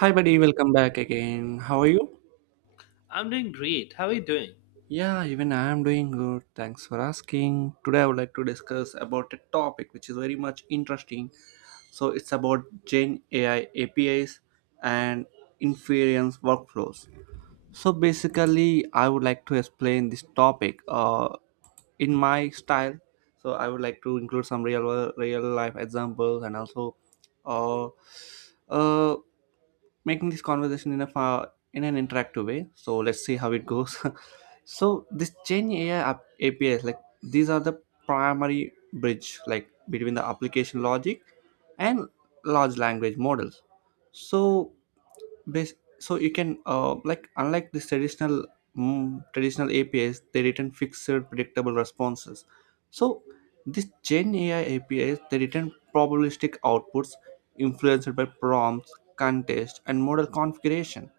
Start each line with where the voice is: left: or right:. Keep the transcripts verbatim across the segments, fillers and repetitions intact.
right: Hi, buddy, welcome back again. How are you?
left: I'm doing great. How are you doing?
right: Yeah, even I am doing good. Thanks for asking. Today, I would like to discuss about a topic which is very much interesting. So, it's about Gen A I A P Is and inference workflows. So, basically, I would like to explain this topic uh, in my style. So, I would like to include some real real life examples and also uh, uh, making this conversation in a fa- in an interactive way. So let's see how it goes. So this Gen A I app- A P Is, like these are the primary bridge, like between the application logic and large language models. So Bas- so you can uh, like unlike this traditional mm, traditional A P Is, they return fixed predictable responses. So this gen A I A P Is, they return probabilistic outputs influenced by prompts, context, and model configuration.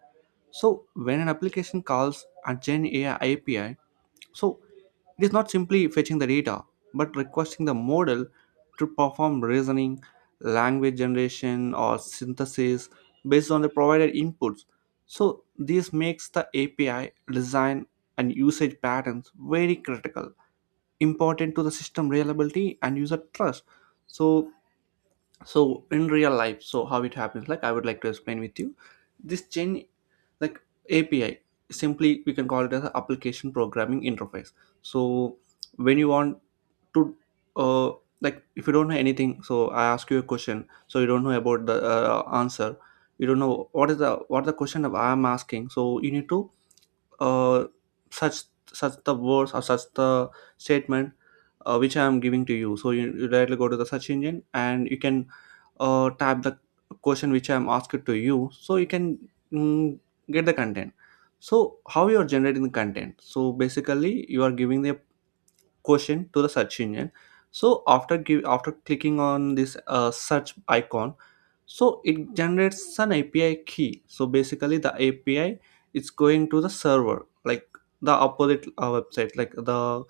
right: So when an application calls a gen A I A P I, so it is not simply fetching the data, but requesting the model to perform reasoning, language generation, or synthesis based on the provided inputs. So, this makes the A P I design and usage patterns very critical, important to the system reliability and user trust. So, so in real life, so how it happens, like I would like to explain with you, this chain, like A P I simply we can call it as an application programming interface. So when you want to uh, like if you don't know anything, so I ask you a question, so you don't know about the uh, answer, you don't know what is the what the question of I'm asking, so you need to uh, search search the words or search the statement uh, which I am giving to you. So you, you directly go to the search engine and you can uh, type the question which I am asking to you, so you can mm, get the content. So how you are generating the content, so basically you are giving the question to the search engine. So after give after clicking on this uh, search icon, so it generates an A P I key. So basically the A P I is going to the server, like the opposite uh, website, like the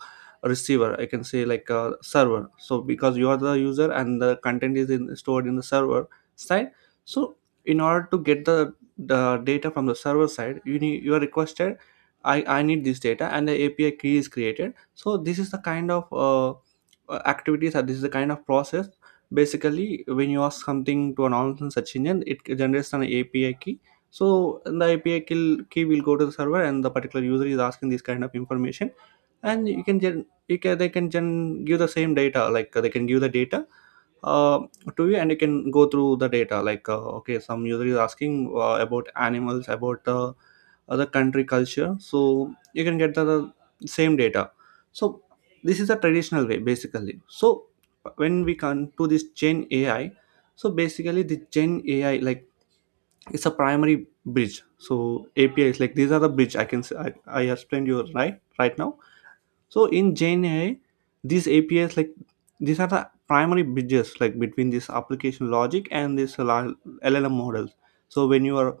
right: receiver, I can say, like a server, so because you are the user and the content is in, stored in the server side. So in order to get the, the data from the server side, you need you are requested, i i need this data and the A P I key is created. So this is the kind of uh, uh, activities, or this is the kind of process, basically when you ask something to an online search engine, it generates an A P I key. So the A P I key key will go to the server and the particular user is asking this kind of information, and you can gen you can they can gen give the same data, like they can give the data uh, to you, and you can go through the data, like uh, okay, some user is asking uh, about animals, about uh, other country culture, so you can get the, the same data. So this is a traditional way basically. So when we come to this gen A I, so basically the gen A I, like it's a primary bridge, so apis like these are the bridge, I can say, i, I explained you right right now. So in gen A I, these A P Is like these are the primary bridges, like between this application logic and this la- L L M models. So when you are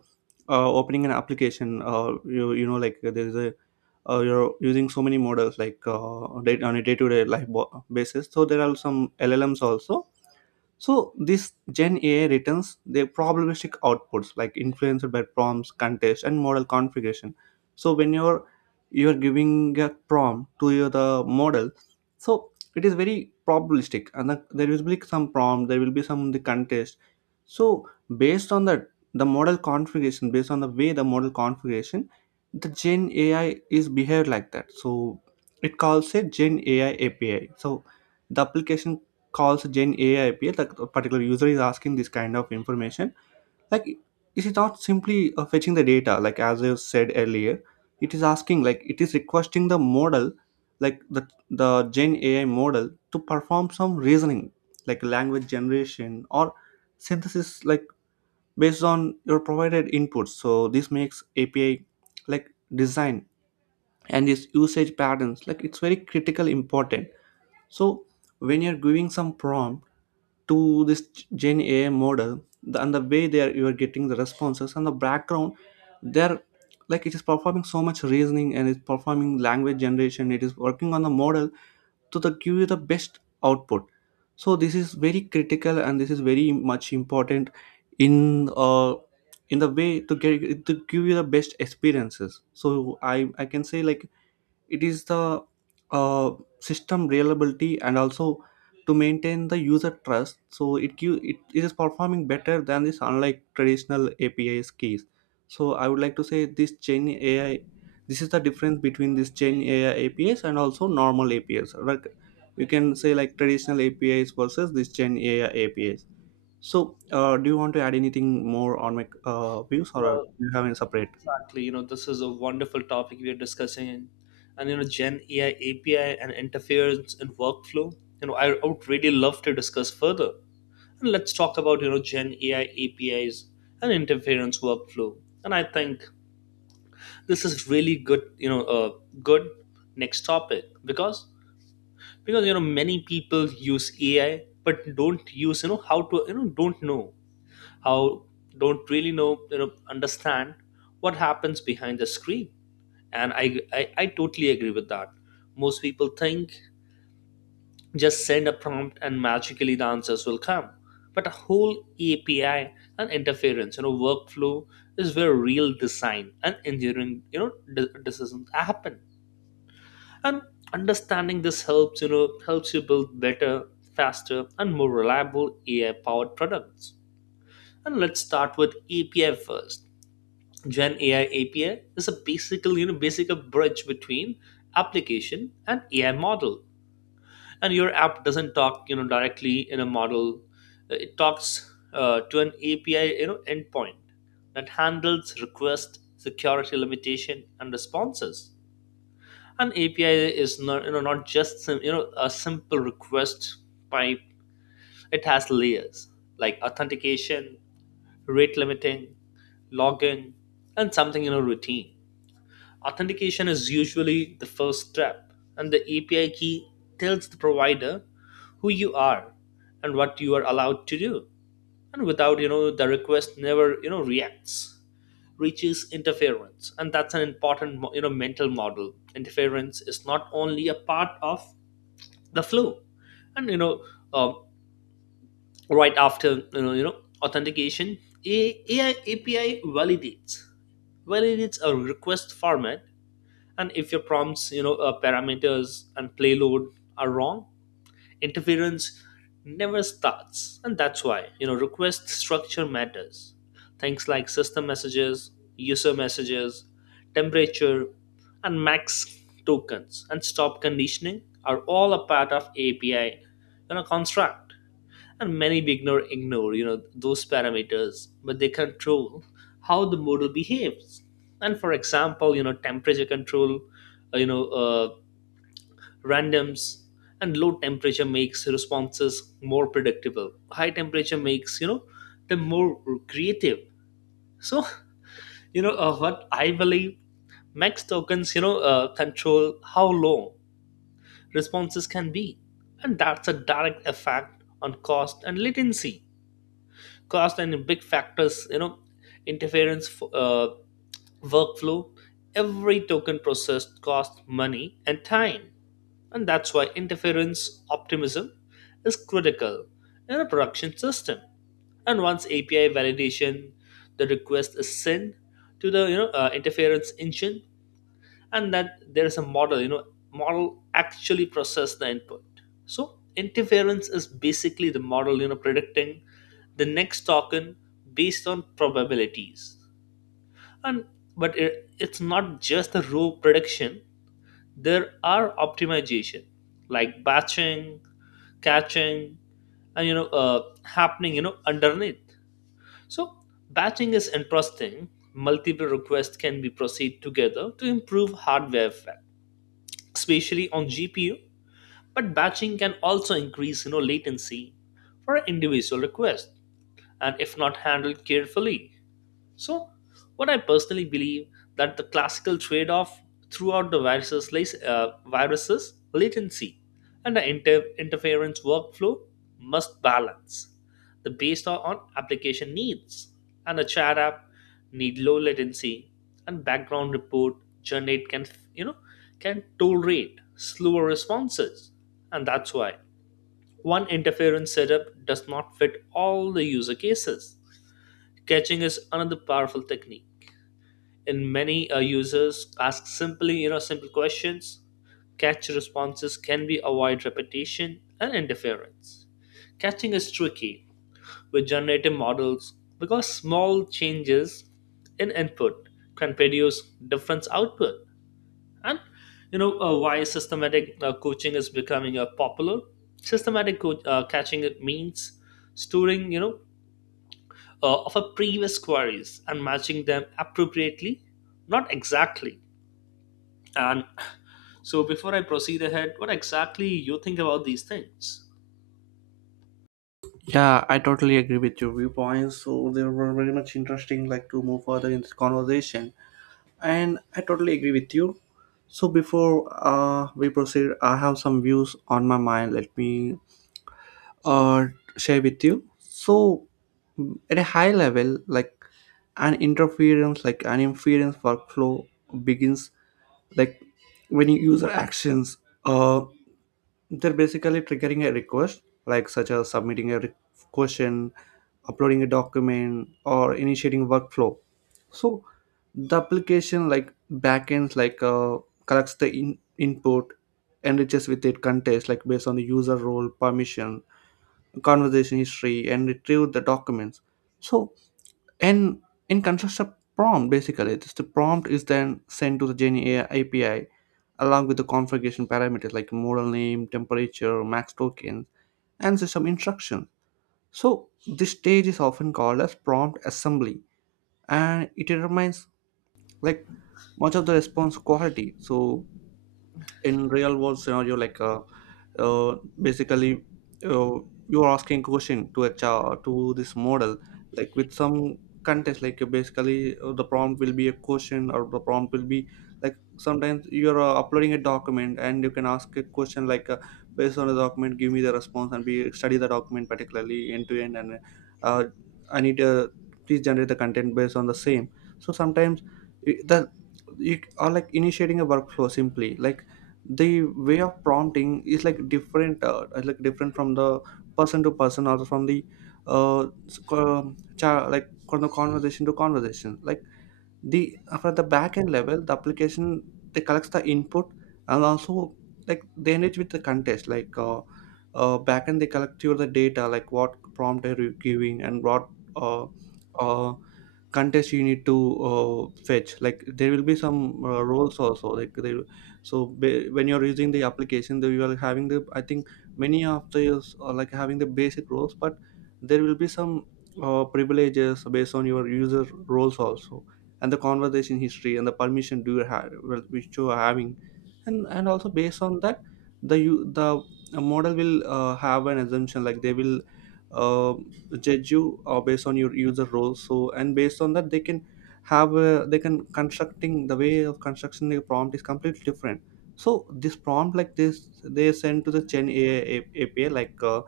right: uh, opening an application, uh, you, you know like there's a, uh, you're using so many models, like uh, day, on a day-to-day life bo- basis. So there are some L L Ms also. So this Gen A I returns their probabilistic outputs, like influenced by prompts, context, and model configuration. So when you're you're giving a prompt to your the model, so it is very probabilistic, and the, there will be some prompt, there will be some the context. So based on that, the model configuration, based on the way the model configuration, the Gen A I is behaved like that. So it calls a Gen A I A P I. So the application calls Gen A I appear, like a particular user is asking this kind of information, like is it is not simply uh, fetching the data? Like as I said earlier, it is asking, like it is requesting the model, like the the Gen A I model to perform some reasoning, like language generation or synthesis, like based on your provided inputs. So this makes A P I, like design and its usage patterns, like it's very critical important. So when you're giving some prompt to this Gen A I model the, and the way they are you are getting the responses and the background they're, like it is performing so much reasoning, and it's performing language generation, it is working on the model to the, give you the best output. So this is very critical and this is very much important in uh, in the way to get to give you the best experiences. So i i can say, like it is the uh, system reliability and also to maintain the user trust. So it, give, it it is performing better than this unlike traditional A P Is keys. So I would like to say this gen A I, this is the difference between this gen A I A P Is and also normal A P Is, like you can say, like traditional A P Is versus this gen A I A P Is. So uh, do you want to add anything more on my uh, views, or
left: Well,
right: do you have any separate.
left: exactly. You know, this is a wonderful topic we are discussing, and you know, Gen A I A P I and interference in workflow. You know, I would really love to discuss further. And let's talk about you know Gen A I A P Is and interference workflow. And I think this is really good. You know, uh, good next topic because because you know many people use A I but don't use you know how to you know don't know how don't really know you know understand what happens behind the screen. And I, I i totally agree with that. Most people think just send a prompt and magically the answers will come, but a whole API and interference you know workflow is where real design and engineering you know de- decisions happen. And understanding this helps you know helps you build better, faster, and more reliable AI powered products. And let's start with API first. Gen A I A P I is a basically, you know, basic a bridge between application and A I model. And your app doesn't talk, you know, directly in a model. Uh, It talks uh, to an A P I, you know, endpoint that handles request, security limitation, and responses. An A P I is not, you know, not just sim- you know a simple request pipe. It has layers like authentication, rate limiting, logging, and something you know routine. Authentication is usually the first step, and the A P I key tells the provider who you are and what you are allowed to do. And without, you know, the request never, you know, reacts, reaches interference. And that's an important, you know, mental model. Interference is not only a part of the flow. And, you know, um, right after, you know, you know authentication, A- AI A P I validates validates a request format, and if your prompts you know uh, parameters and payload are wrong, interference never starts. And that's why you know request structure matters. Things like system messages, user messages, temperature, and max tokens and stop conditioning are all a part of API you know construct. And many beginner ignore you know those parameters, but they control how the model behaves. And for example, you know temperature control, uh, you know uh, randoms. And low temperature makes responses more predictable, high temperature makes you know them more creative. So you know uh, what I believe, max tokens you know uh, control how long responses can be. And that's a direct effect on cost and latency. Cost and big factors, you know interference f- uh, workflow, every token processed costs money and time. And that's why interference optimism is critical in a production system. And once API validation, the request is sent to the you know uh, interference engine. And that there is a model, you know model actually process the input. So interference is basically the model you know predicting the next token based on probabilities. And but it, it's not just the raw prediction. There are optimization like batching, catching, and you know uh, happening you know underneath. So batching is interesting, multiple requests can be proceed together to improve hardware effect, especially on G P U. But batching can also increase you know, latency for an individual request and if not handled carefully. So what I personally believe, that the classical trade-off throughout the viruses lies uh, viruses latency, and the inter- interference workflow must balance. The based on on application needs. And a chat app need low latency, and background report generate can you know can tolerate slower responses. And that's why one interference setup does not fit all the user cases. Catching is another powerful technique, and many uh, users ask simply you know simple questions. Catch responses can be avoid repetition and interference. Catching is tricky with generative models because small changes in input can produce different output. And you know uh, why systematic uh, coaching is becoming uh, popular. Systematic co- uh, catching, it means storing you know uh, of a previous queries and matching them appropriately, not exactly. And so before I proceed ahead, what exactly you think about these things?
right: Yeah, I totally agree with your viewpoints. So they were very much interesting, like to move further in this conversation. And I totally agree with you. So before uh, we proceed, I have some views on my mind. Let me uh, share with you. So at a high level, like an interference, like an inference workflow begins, like when you user actions, uh, they're basically triggering a request, like such as submitting a re- question, uploading a document, or initiating workflow. So the application, like backends, like uh, collects the in- input, enriches with it context, like based on the user role permission, conversation history, and retrieve the documents. So and in constructs a prompt, basically this the prompt is then sent to the gen A I A P I along with the configuration parameters, like model name, temperature, max token, and system instruction. So this stage is often called as prompt assembly, and it determines, like much of the response quality. So in real world scenario, like uh, uh, basically, uh, you're asking question to a to this model, like with some context, like uh, basically uh, the prompt will be a question, or the prompt will be, like sometimes you're uh, uploading a document and you can ask a question, like uh, based on the document give me the response and be study the document particularly end to end, and uh, I need to please generate the content based on the same. So sometimes I- the you are like initiating a workflow simply, like the way of prompting is like different, uh, is like different from the person to person, or from the uh s- co- um, cha- like from the conversation to conversation, like the for the back end level, the application, they collects the input, and also, like they engage with the context, like uh, uh back end they collect your the data, like what prompt are you giving, and what uh, uh contest you need to uh, fetch, like there will be some uh, roles also, like they, so ba- when you're using the application, they are having the, I think many of these are like having the basic roles, but there will be some uh, privileges based on your user roles also, and the conversation history and the permission do you have, well, which you are having. And and also based on that, the you the model will uh, have an assumption, like they will uh, judge you uh, based on your user role. So, and based on that, they can have uh, they can constructing, the way of construction the prompt is completely different. So this prompt like this they send to the gen A I A P I, like uh,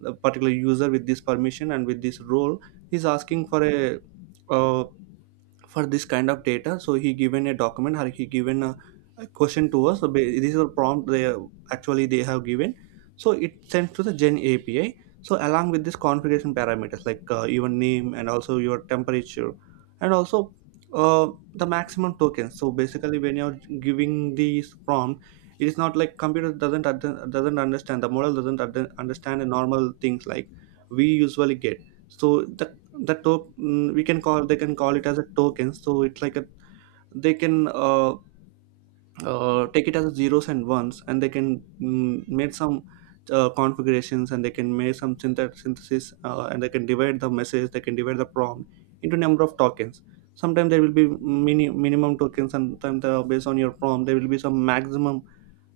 right: the particular user with this permission and with this role, he's asking for a uh, for this kind of data. So he given a document, or he given a, a question to us. So ba- this is a prompt they have- actually they have given. So it sent to the gen A P I, so along with this configuration parameters, like uh, your name and also your temperature, and also uh, the maximum tokens. So basically when you're giving these prompt, it is not like computer doesn't ad- doesn't understand, the model doesn't ad- understand the normal things like we usually get. So the the top, mm, we can call they can call it as a token. So it's like a, they can uh, uh, Take it as a zeros and ones and they can mm, make some uh, configurations and they can make some synthet- synthesis uh, and they can divide the message they can divide the prompt into number of tokens. Sometimes there will be mini- minimum tokens, and sometimes the- based on your prompt there will be some maximum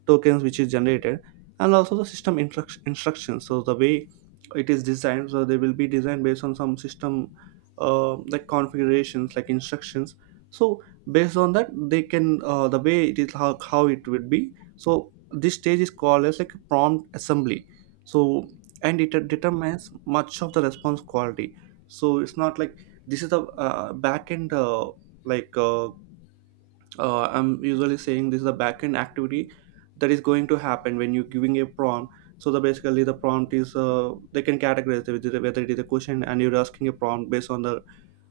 right: tokens which is generated. And also the system instruct- instructions. So the way it is designed, so they will be designed based on some system uh, like configurations, like instructions. So based on that they can uh, the way it is, how, how it would be. So this stage is called as like a prompt assembly. So, and it determines much of the response quality. So it's not like this is the uh, backend uh, like uh, uh, I'm usually saying this is a backend activity that is going to happen when you're giving a prompt. So the, basically the prompt is, uh, they can categorize it, whether whether it is a question and you're asking a prompt based on the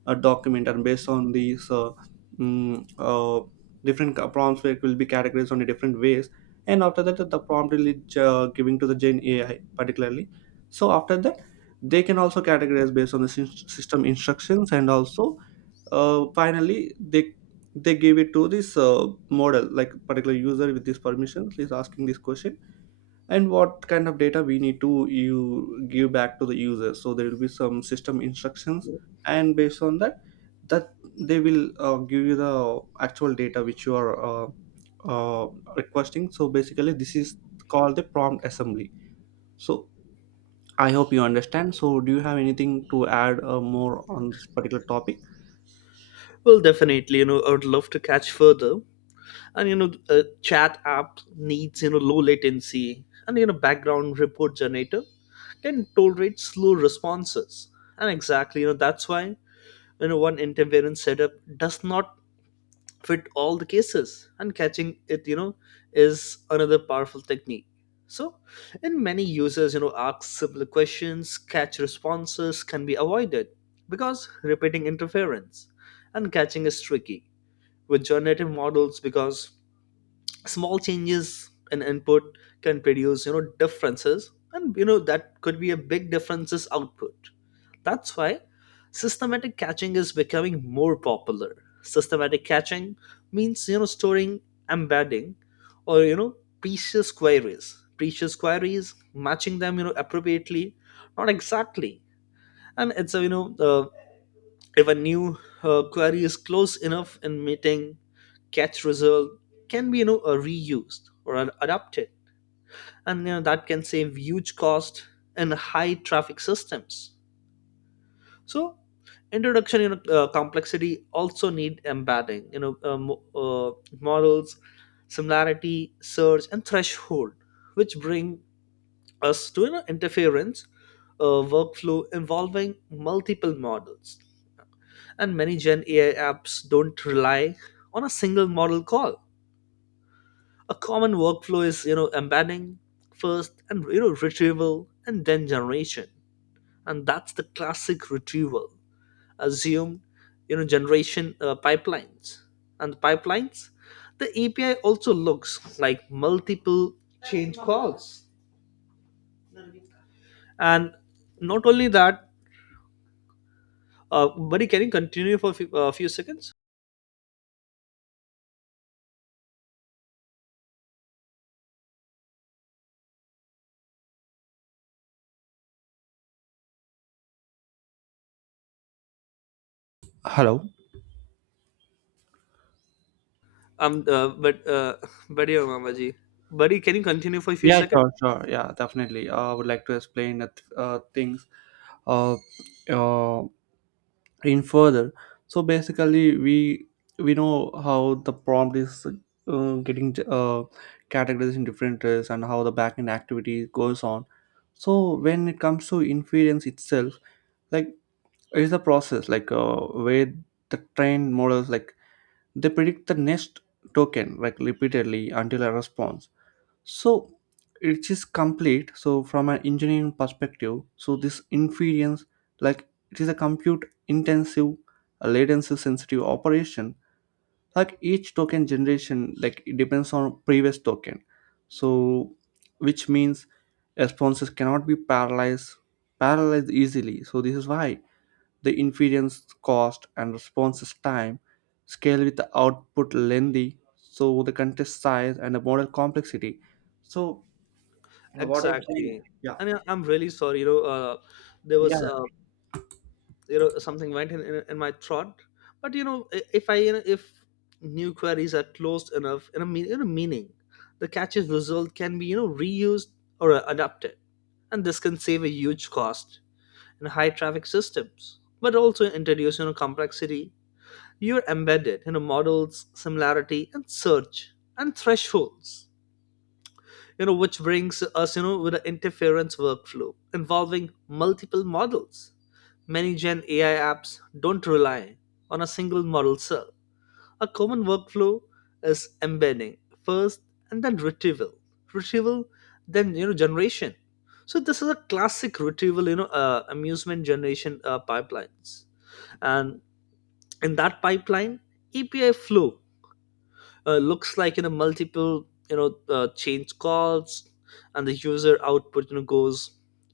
right: uh, document, and based on these uh, mm, uh, different ca- prompts that will be categorized on a different ways. And after that, the prompt will be uh, giving to the Gen A I particularly. So after that, they can also categorize based on the sys- system instructions, and also uh, finally they they gave it to this uh, model, like particular user with these permissions is asking this question, and what kind of data we need to you give back to the user. So there will be some system instructions, and based on that that they will uh, give you the actual data which you are uh, uh, requesting. So basically this is called the prompt assembly. So I hope you understand. So do you have anything to add uh, more on this particular topic?
left: Well, definitely, you know, I would love to catch further. And, you know, a chat app needs, you know, low latency, and, you know, background report generator can tolerate slow responses. And exactly, you know, that's why, you know, one interference setup does not fit all the cases. And catching it, you know is another powerful technique. So in many users, you know ask simple questions, catch responses can be avoided because repeating interference. And catching is tricky with generative models because small changes in input can produce you know differences, and you know that could be a big differences output. That's why systematic catching is becoming more popular. Systematic catching means you know storing, embedding, or you know precious queries, precious queries, matching them you know appropriately, not exactly. And it's a you know uh, if a new uh, query is close enough in meeting, catch result can be you know uh, reused or ad- adapted. And you know that can save huge cost in high traffic systems. So introduction you know uh, complexity also need embedding you know uh, mo- uh, models, similarity search and threshold, which bring us to you know, interference uh, workflow involving multiple models. And many Gen AI apps don't rely on a single model call. A common workflow is you know embedding first, and you know retrieval, and then generation. And that's the classic retrieval assumed you know generation uh, pipelines. And the pipelines, the API also looks like multiple change calls. And not only that, uh, buddy, can you continue for a few, uh, few seconds?
right: Hello.
left: Um uh, but uh, Buddy or mama ji. Buddy, can you continue for a few
right: Yeah,
left: seconds?
right: sure, sure. Yeah, definitely. Uh, I would like to explain that uh, things uh, uh, in further. So basically, we we know how the prompt is uh, getting uh, categorized in different ways, and how the backend activity goes on. So when it comes to inference itself, like, is the process like uh, where the trained models like, they predict the next token like repeatedly until a response, so it is complete. So from an engineering perspective, so this inference, like it is a compute intensive, a latency sensitive operation. Like each token generation, like it depends on previous token. So which means responses cannot be parallelized parallelized easily. So this is why the inference cost and responses time scale with the output lengthy. So the contest size and the model complexity. So what?
left: Exactly.
right: Yeah.
left: I I- i'm really sorry, you know uh, there
right: Yeah,
left: was uh, you know something went in, in, in my throat. But you know i- if I, you know, if new queries are closed enough in a, mean, in a meaning, the catch's result can be you know reused or uh, adapted, and this can save a huge cost in high traffic systems, but also introduce you know complexity. You're embedded in, you know, models similarity and search and thresholds, you know which brings us you know with the interference workflow involving multiple models. Many Gen AI apps don't rely on a single model cell. A common workflow is embedding first, and then retrieval, retrieval then you know generation. So this is a classic retrieval, you know uh, amusement generation uh, pipelines. And in that pipeline, API flow uh, looks like in a multiple you know uh, change calls. And the user output you know goes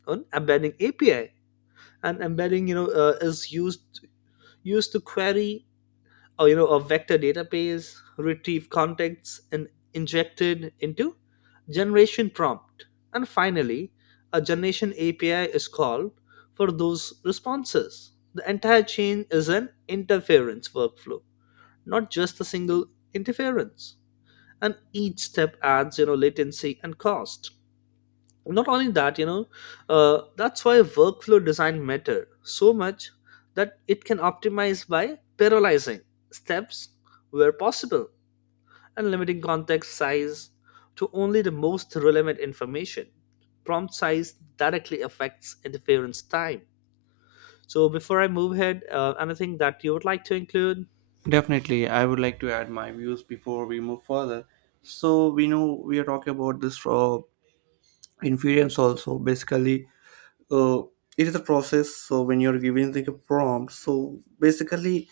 left: on embedding API, and embedding you know uh, is used used to query or you know a vector database, retrieve contexts and injected into generation prompt. And finally, a generation API is called for those responses. The entire chain is an interference workflow, not just a single interference. And each step adds you know latency and cost. Not only that, you know uh, that's why workflow design matter so much, that it can optimize by parallelizing steps where possible, and limiting context size to only the most relevant information. Prompt size directly affects interference time. So before I move ahead, uh, anything that you would like to include?
right: definitely. I would like to add my views before we move further. So we know we are talking about this uh, inference also. Basically, uh, it is a process. So when you're giving the prompt, so basically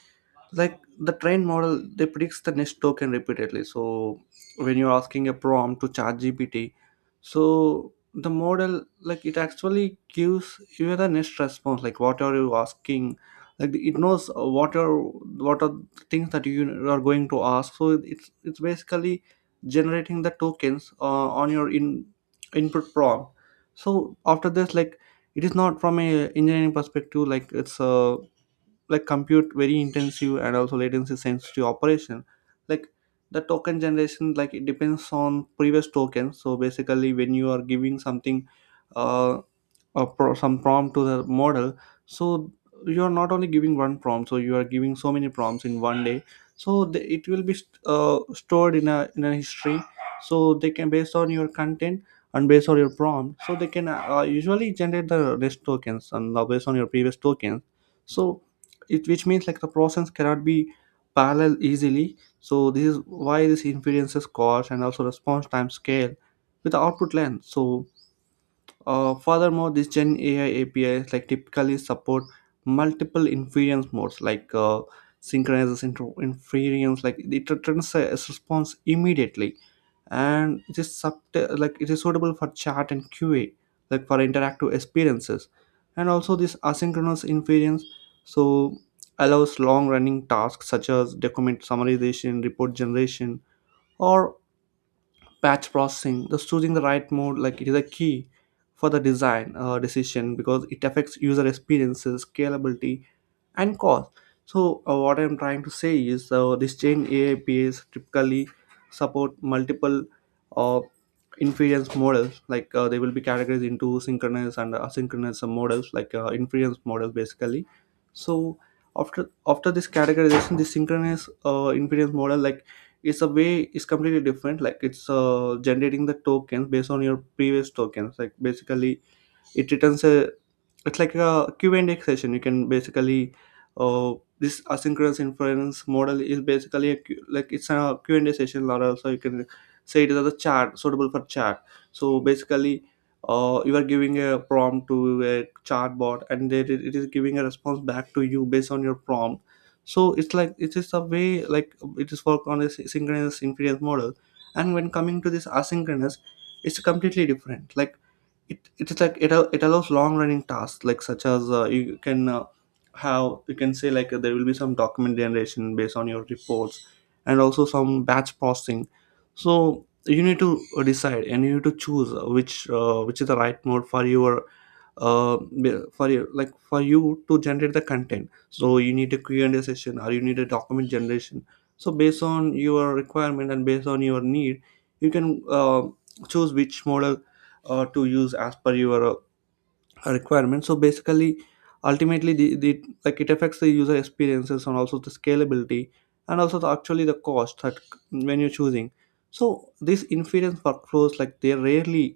right: like the train model they predicts the next token repeatedly. So when you're asking a prompt to chat gpt so the model, like, it actually gives you the next response, like what are you asking, like it knows what are what are the things that you are going to ask. So it's it's basically generating the tokens uh, on your in input prompt. So after this, like, it is not, from a engineering perspective, like it's a like compute very intensive and also latency sensitive operation, like the token generation, like it depends on previous token. So basically when you are giving something uh, a pro- some prompt to the model, so you're not only giving one prompt, so you are giving so many prompts in one day. So the, it will be st- uh, stored in a in a history. So they can, based on your content and based on your prompt, so they can uh, usually generate the rest tokens, and uh, based on your previous tokens. So it, which means like the process cannot be parallel easily. So this is why this influences cost and also response time scale with the output length. So uh, furthermore, these Gen A I A P Is like typically support multiple inference modes, like uh, synchronizes into inference, like it returns a a response immediately, and it is sub- like it is suitable for chat and Q A, like for interactive experiences. And also this asynchronous inference, so, allows long-running tasks such as document summarization, report generation, or batch processing. The choosing the right mode, like it is a key for the design uh, decision, because it affects user experiences, scalability, and cost. So uh, what I'm trying to say is, uh, this chain aapas typically support multiple uh, inference models, like uh, they will be categorized into synchronous and asynchronous models, like uh, inference models basically. So after after this categorization, the synchronous uh, inference model, like it's a way is completely different, like it's uh, generating the tokens based on your previous tokens, like basically it returns a, it's like a Q&A session, you can basically uh, this asynchronous inference model is basically a, Q- like it's a Q&A session, or also you can say it is a chat, suitable for chat. So basically uh, you are giving a prompt to a chatbot, and it, it is giving a response back to you based on your prompt. So it's like, it is a way, like it is work on a synchronous inference model. And when coming to this asynchronous, it's completely different, like it it's like it, al- it allows long running tasks, like such as uh, you can uh, have, you can say like uh, there will be some document generation based on your reports, and also some batch processing. So you need to uh, decide and you need to choose uh, which uh, which is the right mode for your uh, for you like for you to generate the content. So you need a Q&A session, or you need a document generation. So based on your requirement and based on your need, you can uh, choose which model uh, to use as per your uh, requirement. So basically ultimately the, the like it affects the user experiences and also the scalability, and also the, actually the cost, that when you're choosing. So these inference workflows like they rarely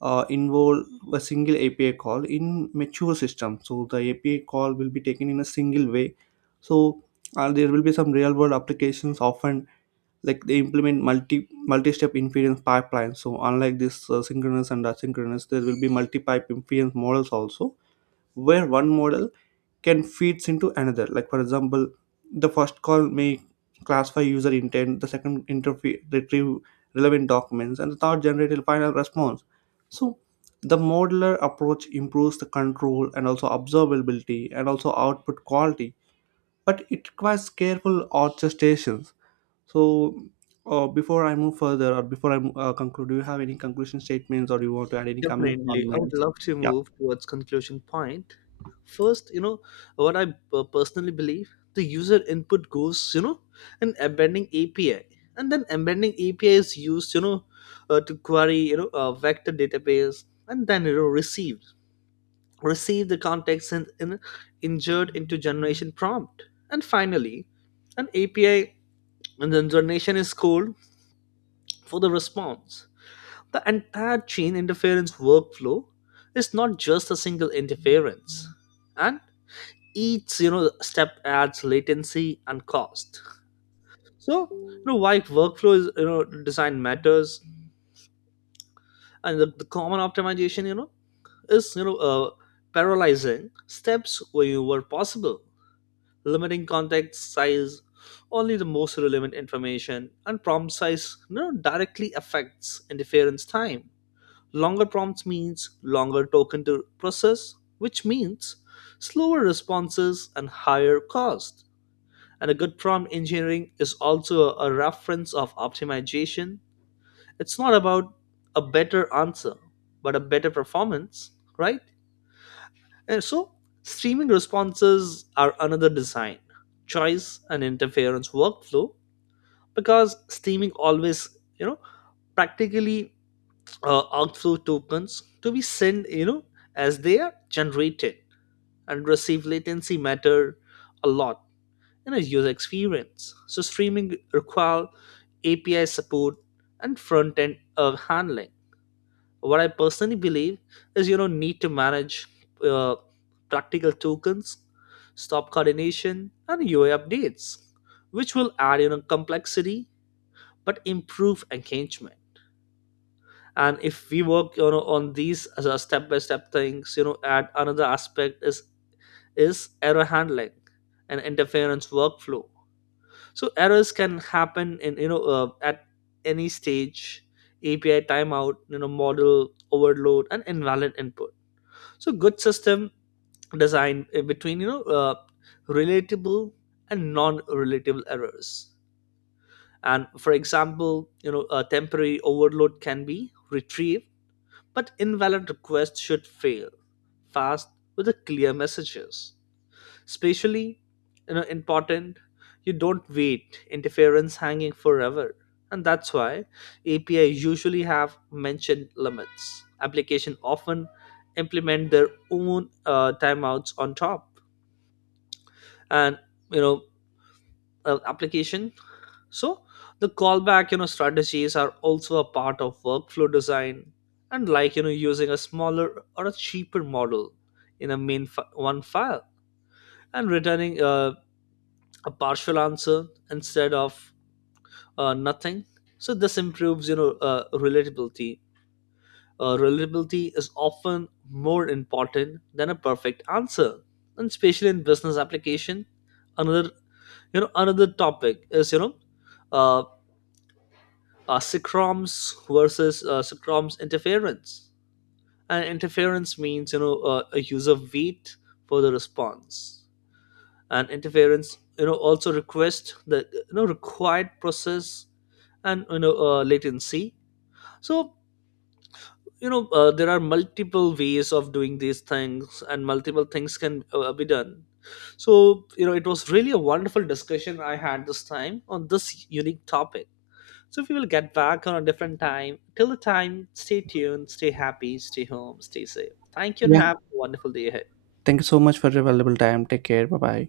right: uh, involve a single A P I call in mature system. So the A P I call will be taken in a single way. So uh, there will be some real world applications often like they implement multi multi-step inference pipelines. So unlike this uh, synchronous and asynchronous, there will be multi-pipe inference models also, where one model can feeds into another, like for example, the first call may classify user intent, the second interfe- retrieve relevant documents, and the third generate a final response. So the modular approach improves the control and also observability and also output quality, but it requires careful orchestrations. So uh, before I move further, or before I uh, conclude, do you have any conclusion statements, or do you want to add any comments
left: Definitely, I
right: on?
left: would love to
right: Yeah.
left: move towards conclusion point. First, you know what I uh, personally believe: the user input goes, you know, an embedding A P I, and then embedding A P I is used, you know, uh, to query, you know, a vector database, and then you know receive receive the context and in, injured into generation prompt. And finally, an A P I and then generation is called for the response. The entire chain interference workflow is not just a single interference, and each you know step adds latency and cost. So you know why workflow is you know design matters. And the, the common optimization, you know is you know uh, paralyzing steps where you were possible, limiting context size. Only the most relevant information, and prompt size you know, directly affects interference time. Longer prompts means longer token to process, which means slower responses and higher cost. And a good prompt engineering is also a reference of optimization. It's not about a better answer, but a better performance, right? And so, streaming responses are another design choice, and interference workflow, because streaming always, you know, practically uh, outflow tokens to be sent you know as they are generated. And receive latency matter a lot in a user experience. So streaming require API support and front end uh, handling. What I personally believe is you know need to manage uh, practical tokens, stop coordination and UI updates, which will add you know complexity but improve engagement. And if we work you know on these as a step by step things, you know add another aspect is, is error handling and interference workflow. So errors can happen in you know uh, at any stage, API timeout, you know model overload, and invalid input. So good system design in between, you know uh, relatable and non-relatable errors. And for example, you know a temporary overload can be retrieved. But invalid requests should fail fast with the clear messages. Especially, you know, important. You don't wait interference hanging forever, and that's why A P I usually have mentioned limits. Application often implement their own uh, timeouts on top. And, you know, uh, application, so the callback, you know, strategies are also a part of workflow design. And like you know, using a smaller or a cheaper model in a main fi- one file, and returning uh, a partial answer instead of uh, nothing. So this improves, you know, uh, relatability. Uh, relatability is often more important than a perfect answer, and especially in business application. Another, you know, another topic is you know, uh, uh, SICROMs versus uh, SICROMs interference. And interference means you know uh, a user wait for the response, and interference you know also request the you know required process and you know uh, latency. So you know uh, there are multiple ways of doing these things, and multiple things can uh, be done. So you know it was really a wonderful discussion I had this time on this unique topic. So we will get back on a different time. Till the time, stay tuned, stay happy, stay home, stay safe. Thank you and
right: Yeah,
left: have a wonderful day ahead.
right: thank you so much for your valuable time. Take care. Bye bye.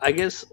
left: I guess